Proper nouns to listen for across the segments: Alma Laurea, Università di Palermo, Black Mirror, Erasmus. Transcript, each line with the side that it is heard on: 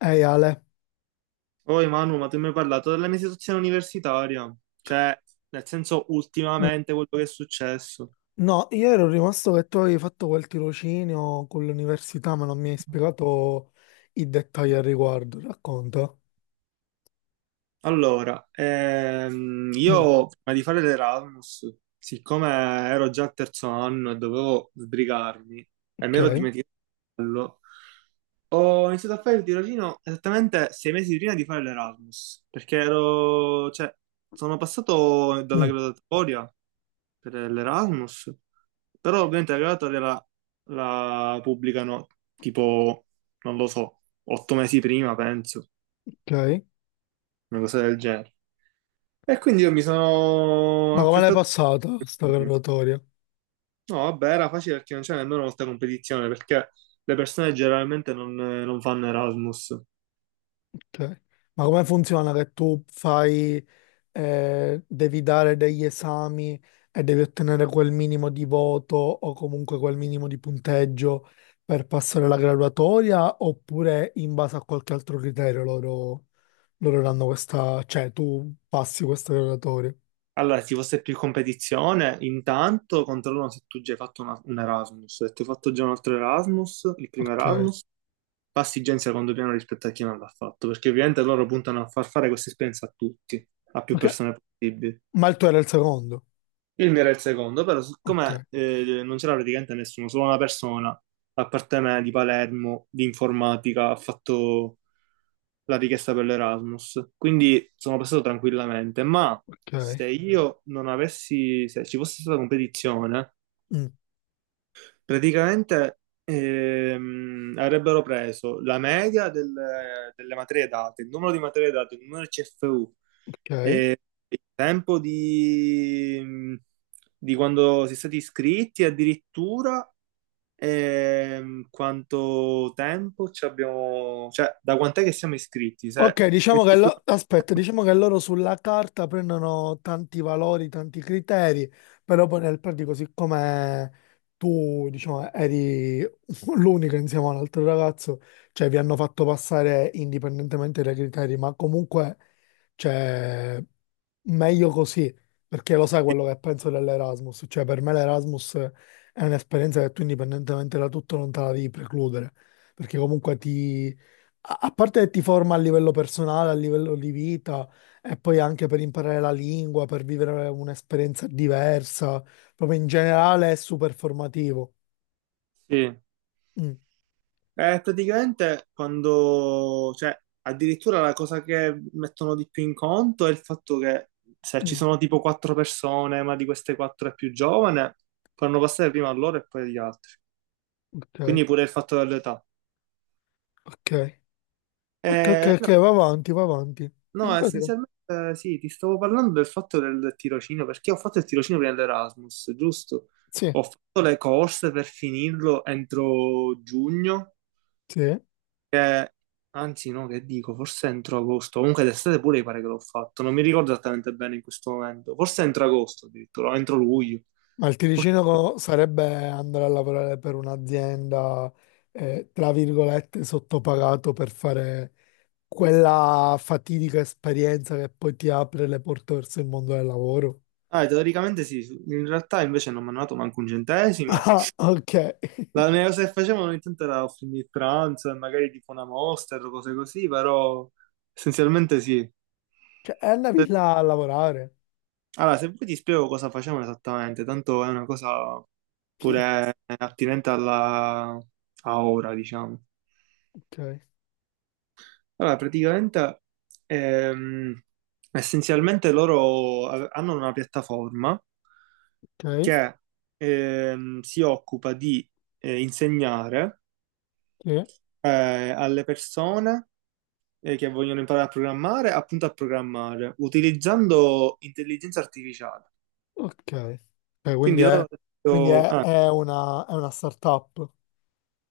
left: Ehi Ale.
right: Poi Manu, ma tu mi hai parlato della mia situazione universitaria, cioè nel senso
left: Mm.
right: ultimamente quello che è successo.
left: No, io ero rimasto che tu avevi fatto quel tirocinio con l'università, ma non mi hai spiegato i dettagli al riguardo. Racconta.
right: Allora,
left: Mm,
right: io prima di fare l'Erasmus, siccome ero già al terzo anno e dovevo sbrigarmi e mi ero
left: ok.
right: dimenticato di farlo, ho iniziato a fare il tirocinio esattamente 6 mesi prima di fare l'Erasmus, perché ero, cioè, sono passato dalla
left: Mm,
right: graduatoria per l'Erasmus, però ovviamente la graduatoria la pubblicano tipo, non lo so, 8 mesi prima, penso,
left: ok.
right: una cosa del genere. E quindi io mi sono
left: Ma come l'hai
right: affrettato.
left: passata sta graduatoria?
right: No, vabbè, era facile perché non c'era nemmeno molta competizione, perché le persone generalmente non fanno Erasmus.
left: Ok. Ma come funziona che tu fai devi dare degli esami e devi ottenere quel minimo di voto o comunque quel minimo di punteggio per passare la graduatoria, oppure in base a qualche altro criterio loro, loro danno questa, cioè tu passi questa graduatoria.
right: Allora, se ci fosse più competizione, intanto controllano se tu già hai fatto un Erasmus. Se tu hai fatto già un altro Erasmus, il primo
left: Ok.
right: Erasmus, Pastigenza quando piano rispetto a chi non l'ha fatto, perché ovviamente loro puntano a far fare questa esperienza a tutti, a più
left: Ok.
right: persone possibili.
left: Ma il tuo era il secondo.
right: Il mio era il secondo, però
left: Ok,
right: siccome non c'era praticamente nessuno, solo una persona, a parte me, di Palermo, di informatica, ha fatto la richiesta per l'Erasmus, quindi sono passato tranquillamente, ma
left: ok.
right: se io non avessi, se ci fosse stata competizione,
left: Mm,
right: praticamente avrebbero preso la media delle materie date, il numero di materie date, il numero di CFU,
left: ok.
right: il tempo di quando si è stati iscritti, addirittura quanto tempo ci abbiamo, cioè da quant'è che siamo iscritti? Se-
left: Ok, diciamo che, aspetta, diciamo che loro sulla carta prendono tanti valori, tanti criteri, però poi nel pratico, siccome tu, diciamo, eri l'unico insieme all'altro ragazzo, cioè vi hanno fatto passare indipendentemente dai criteri, ma comunque, cioè, meglio così, perché lo sai quello che penso dell'Erasmus, cioè per me l'Erasmus è un'esperienza che tu indipendentemente da tutto non te la devi precludere, perché comunque ti a parte che ti forma a livello personale, a livello di vita e poi anche per imparare la lingua, per vivere un'esperienza diversa, proprio in generale è super formativo.
right: Sì.
left: Mm,
right: Praticamente quando, cioè, addirittura la cosa che mettono di più in conto è il fatto che se ci
left: mm,
right: sono tipo quattro persone, ma di queste quattro è più giovane, fanno passare prima a loro e poi agli altri.
left: ok,
right: Quindi pure il fatto dell'età.
left: ok, ok, ok, ok,
right: No,
left: va avanti, va avanti.
right: no,
left: In pratica,
right: essenzialmente sì, ti stavo parlando del fatto del tirocinio, perché ho fatto il tirocinio prima dell'Erasmus, giusto?
left: sì,
right: Ho fatto le corse per finirlo entro giugno.
left: sì.
right: Che- Anzi, no, che dico, forse entro agosto. Comunque d'estate pure mi pare che l'ho fatto. Non mi ricordo esattamente bene in questo momento. Forse entro agosto addirittura, o entro luglio.
left: Ma il tirocinio sarebbe andare a lavorare per un'azienda, tra virgolette, sottopagato per fare quella fatidica esperienza che poi ti apre le porte verso il mondo del lavoro.
right: Ah, teoricamente sì, in realtà invece non mi hanno dato manco un centesimo.
left: Ah, ok.
right: La mia cosa che facevano ogni tanto era offrirmi il pranzo e magari tipo una Monster o cose così, però essenzialmente sì.
left: Cioè, è una
right: Se-
left: villa a lavorare.
right: Allora, se poi ti spiego cosa facevano esattamente, tanto è una cosa
left: Sì,
right: pure attinente alla... a ora, diciamo.
left: ok,
right: Allora, praticamente, ehm, essenzialmente loro hanno una piattaforma
left: ok,
right: che si occupa di insegnare
left: sì,
right: eh, alle persone che vogliono imparare a programmare, appunto a programmare, utilizzando intelligenza artificiale.
left: ok. Ok,
right: Quindi loro hanno
left: quindi
right: detto, ah,
left: è una startup,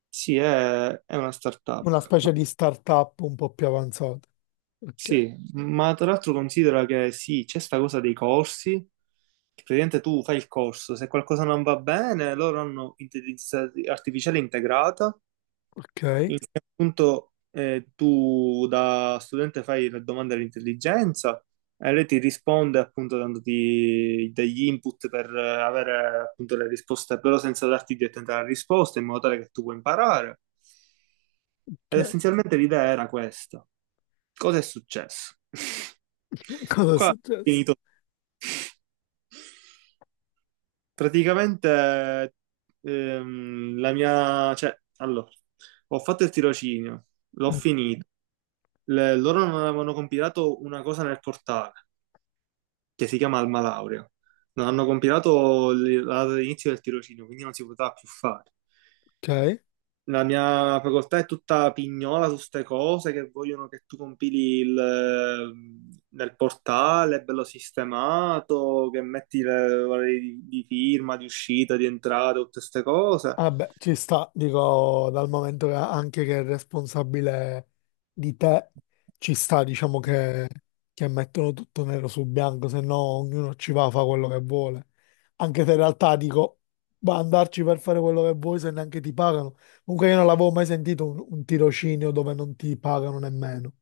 right: sì, è una
left: una
right: startup,
left: specie di startup un po' più avanzata. Ok,
right: sì, ma tra l'altro considera che sì, c'è sta cosa dei corsi, praticamente tu fai il corso, se qualcosa non va bene, loro hanno intelligenza artificiale integrata,
left: ok,
right: in cui appunto tu da studente fai le domande all'intelligenza e lei ti risponde appunto dandoti degli input per avere appunto le risposte, però senza darti direttamente la risposta, in modo tale che tu puoi imparare. Ed
left: ok.
right: essenzialmente l'idea era questa. Cosa è successo?
left: Cosa è
right: Qua è
left: successo?
right: finito. Praticamente la mia, cioè, allora, ho fatto il tirocinio, l'ho finito. Loro non avevano compilato una cosa nel portale che si chiama Alma Laurea. Non hanno compilato la data di inizio del tirocinio, quindi non si poteva più fare.
left: Ok.
right: La mia facoltà è tutta pignola su ste cose che vogliono che tu compili il, nel portale, bello sistemato, che metti le varie di firma, di uscita, di entrata, tutte ste cose.
left: Vabbè, ci sta, dico, dal momento che anche che è responsabile di te, ci sta, diciamo che mettono tutto nero su bianco, se no ognuno ci va, fa quello che vuole. Anche se in realtà dico, ma andarci per fare quello che vuoi se neanche ti pagano. Comunque io non l'avevo mai sentito un tirocinio dove non ti pagano nemmeno.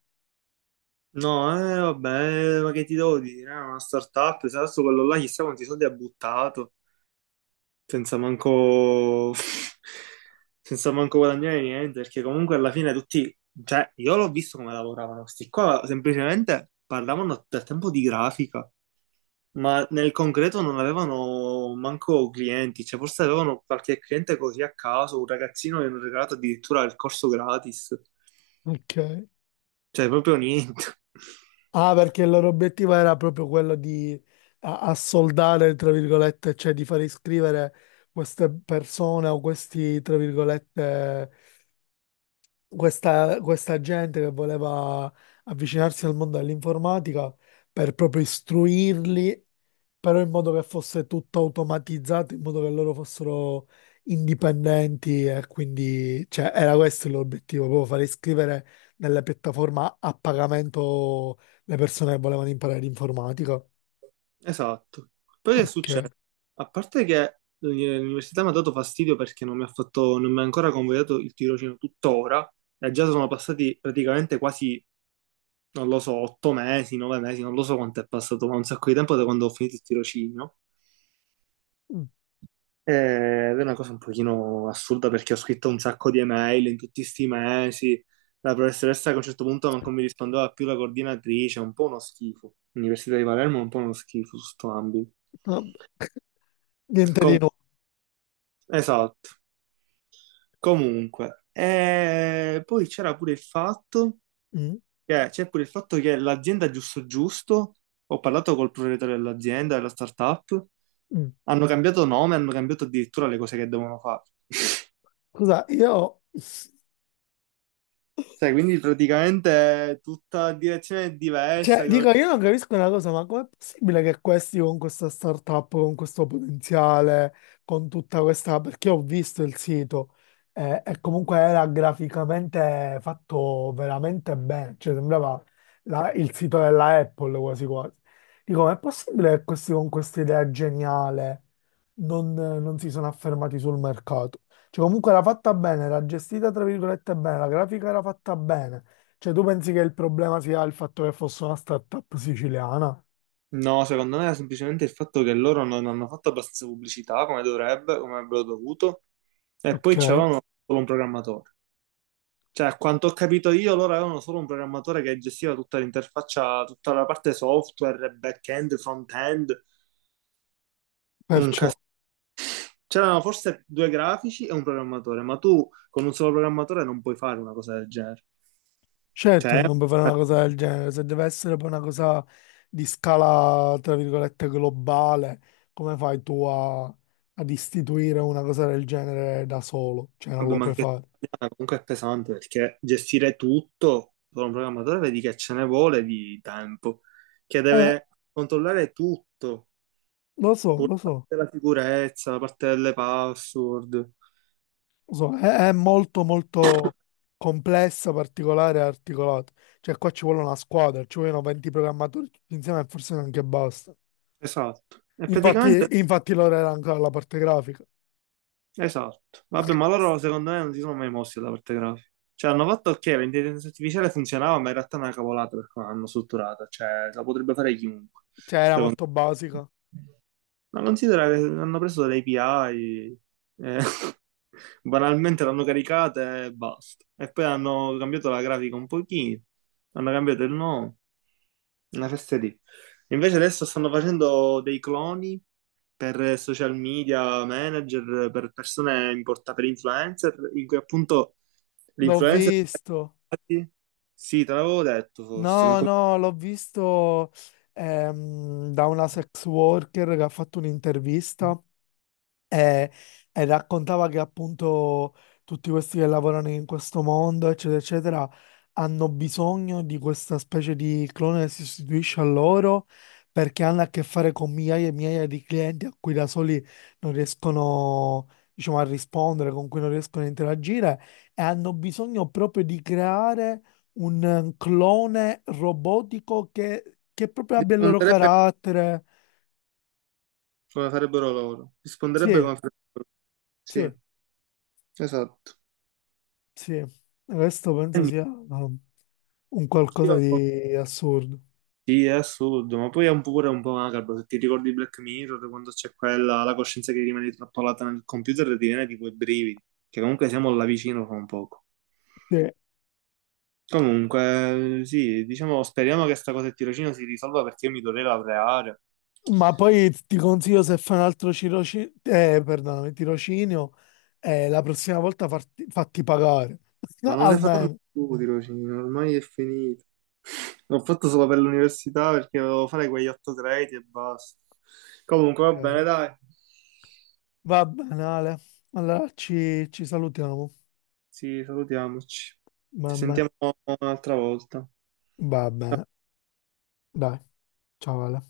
right: No, vabbè, ma che ti devo dire? È una startup, se adesso quello là chissà quanti soldi ha buttato. Senza manco, senza manco guadagnare niente, perché comunque alla fine tutti, cioè io l'ho visto come lavoravano, questi qua semplicemente parlavano del tempo di grafica, ma nel concreto non avevano manco clienti, cioè forse avevano qualche cliente così a caso, un ragazzino che hanno regalato addirittura il corso gratis,
left: Ok.
right: cioè proprio niente.
left: Ah, perché il loro obiettivo era proprio quello di assoldare, tra virgolette, cioè di far iscrivere queste persone o questi, tra virgolette, questa gente che voleva avvicinarsi al mondo dell'informatica per proprio istruirli però in modo che fosse tutto automatizzato, in modo che loro fossero indipendenti e quindi, cioè, era questo l'obiettivo, proprio fare iscrivere nella piattaforma a pagamento le persone che volevano imparare l'informatica.
right: Esatto. Poi che succede?
left: Ok.
right: A parte che l'università mi ha dato fastidio perché non mi ha fatto, non mi ha ancora convogliato il tirocinio tuttora, e già sono passati praticamente quasi, non lo so, 8 mesi, 9 mesi, non lo so quanto è passato, ma un sacco di tempo da quando ho finito il tirocinio.
left: Mm.
right: Ed è una cosa un pochino assurda perché ho scritto un sacco di email in tutti questi mesi. La professoressa che a un certo punto non mi rispondeva più la coordinatrice, è un po' uno schifo. L'Università di Palermo è un po' uno schifo su sto ambito.
left: Vabbè, niente di
right: Com-
left: nuovo.
right: esatto. Comunque, poi c'era pure il fatto
left: Mm,
right: che, c'è pure il fatto che l'azienda giusto giusto, ho parlato col proprietario dell'azienda, della startup,
left: mm.
right: hanno cambiato nome, hanno cambiato addirittura le cose che devono fare.
left: Scusa, io.
right: Cioè, quindi praticamente è tutta direzione
left: Cioè,
right: diversa. Che non-
left: dico, io non capisco una cosa, ma com'è possibile che questi con questa startup, con questo potenziale, con tutta questa... Perché ho visto il sito e comunque era graficamente fatto veramente bene, cioè sembrava il sito della Apple quasi quasi. Dico, ma è possibile che questi con questa idea geniale non, non si sono affermati sul mercato? Cioè, comunque era fatta bene, era gestita tra virgolette bene, la grafica era fatta bene. Cioè, tu pensi che il problema sia il fatto che fosse una startup siciliana?
right: No, secondo me è semplicemente il fatto che loro non hanno fatto abbastanza pubblicità come dovrebbe, come avrebbero dovuto, e poi
left: Ok,
right: c'avevano solo un programmatore. Cioè, a quanto ho capito io, loro avevano solo un programmatore che gestiva tutta l'interfaccia, tutta la parte software, back-end, front-end, un
left: perciò
right: cas- c'erano forse due grafici e un programmatore, ma tu con un solo programmatore non puoi fare una cosa del genere.
left: certo che
right: Cioè,
left: non puoi fare una cosa del genere, se deve essere poi una cosa di scala, tra virgolette, globale, come fai tu ad istituire una cosa del genere da solo? Cioè, non
right: vabbè,
left: lo
right: ma
left: puoi
right: anche
left: fare.
right: comunque è pesante perché gestire tutto con un programmatore vedi che ce ne vuole di tempo, che
left: Eh,
right: deve controllare tutto,
left: lo so,
right: pure
left: lo
right: la
left: so,
right: parte della sicurezza, la parte delle password.
left: lo so, è molto molto complessa, particolare e articolata. Cioè, qua ci vuole una squadra, ci vogliono 20 programmatori tutti insieme e forse neanche basta.
right: Esatto. E
left: Infatti,
right: praticamente
left: infatti l'ora era ancora la parte grafica,
right: esatto. Vabbè, ma loro secondo me non si sono mai mossi dalla parte grafica. Cioè, hanno fatto ok, l'intelligenza artificiale funzionava, ma in realtà è una cavolata per come l'hanno strutturata. Cioè, la potrebbe fare chiunque.
left: cioè era
right: Secondo
left: molto basica.
right: me. Ma considera che hanno preso delle API, eh, banalmente l'hanno caricata e basta. E poi hanno cambiato la grafica un pochino, hanno cambiato il nome, una festa lì. Invece adesso stanno facendo dei cloni per social media manager, per persone importanti, per influencer, in cui appunto
left: L'ho
right: l'influencer...
left: visto,
right: Sì, te l'avevo detto forse, ma
left: no,
right: come...
left: no, l'ho visto da una sex worker che ha fatto un'intervista. E, e raccontava che appunto tutti questi che lavorano in questo mondo, eccetera, eccetera, hanno bisogno di questa specie di clone che si sostituisce a loro perché hanno a che fare con migliaia e migliaia di clienti a cui da soli non riescono, diciamo, a rispondere, con cui non riescono a interagire e hanno bisogno proprio di creare un clone robotico che proprio abbia il loro
right: risponderebbe
left: carattere.
right: come farebbero loro. Risponderebbe
left: Sì,
right: come farebbero loro. Sì,
left: sì.
right: esatto.
left: Sì, il resto
right: E
left: penso sia
right: niente,
left: um, un qualcosa
right: io-
left: di assurdo.
right: Sì, è assurdo, ma poi è un po' pure un po' macabro, se ti ricordi Black Mirror, quando c'è quella, la coscienza che rimane trappolata nel computer, ti viene tipo i brividi, che comunque siamo là vicino fra un poco.
left: Sì.
right: Comunque, sì, diciamo, speriamo che sta cosa del tirocinio si risolva perché io mi dovrei laureare.
left: Ma poi ti consiglio se fai un altro tirocinio, perdonami, tirocinio, la prossima volta fatti pagare,
right: Ma non le faranno
left: almeno.
right: più tirocinio, ormai è finito. L'ho fatto solo per l'università perché dovevo fare quegli 8 crediti e basta. Comunque, va
left: Ok.
right: bene, dai.
left: Va bene, Ale. Allora ci, ci salutiamo.
right: Sì, salutiamoci.
left: Va
right: Ci
left: bene,
right: sentiamo un'altra volta.
left: va bene. Dai, ciao Ale.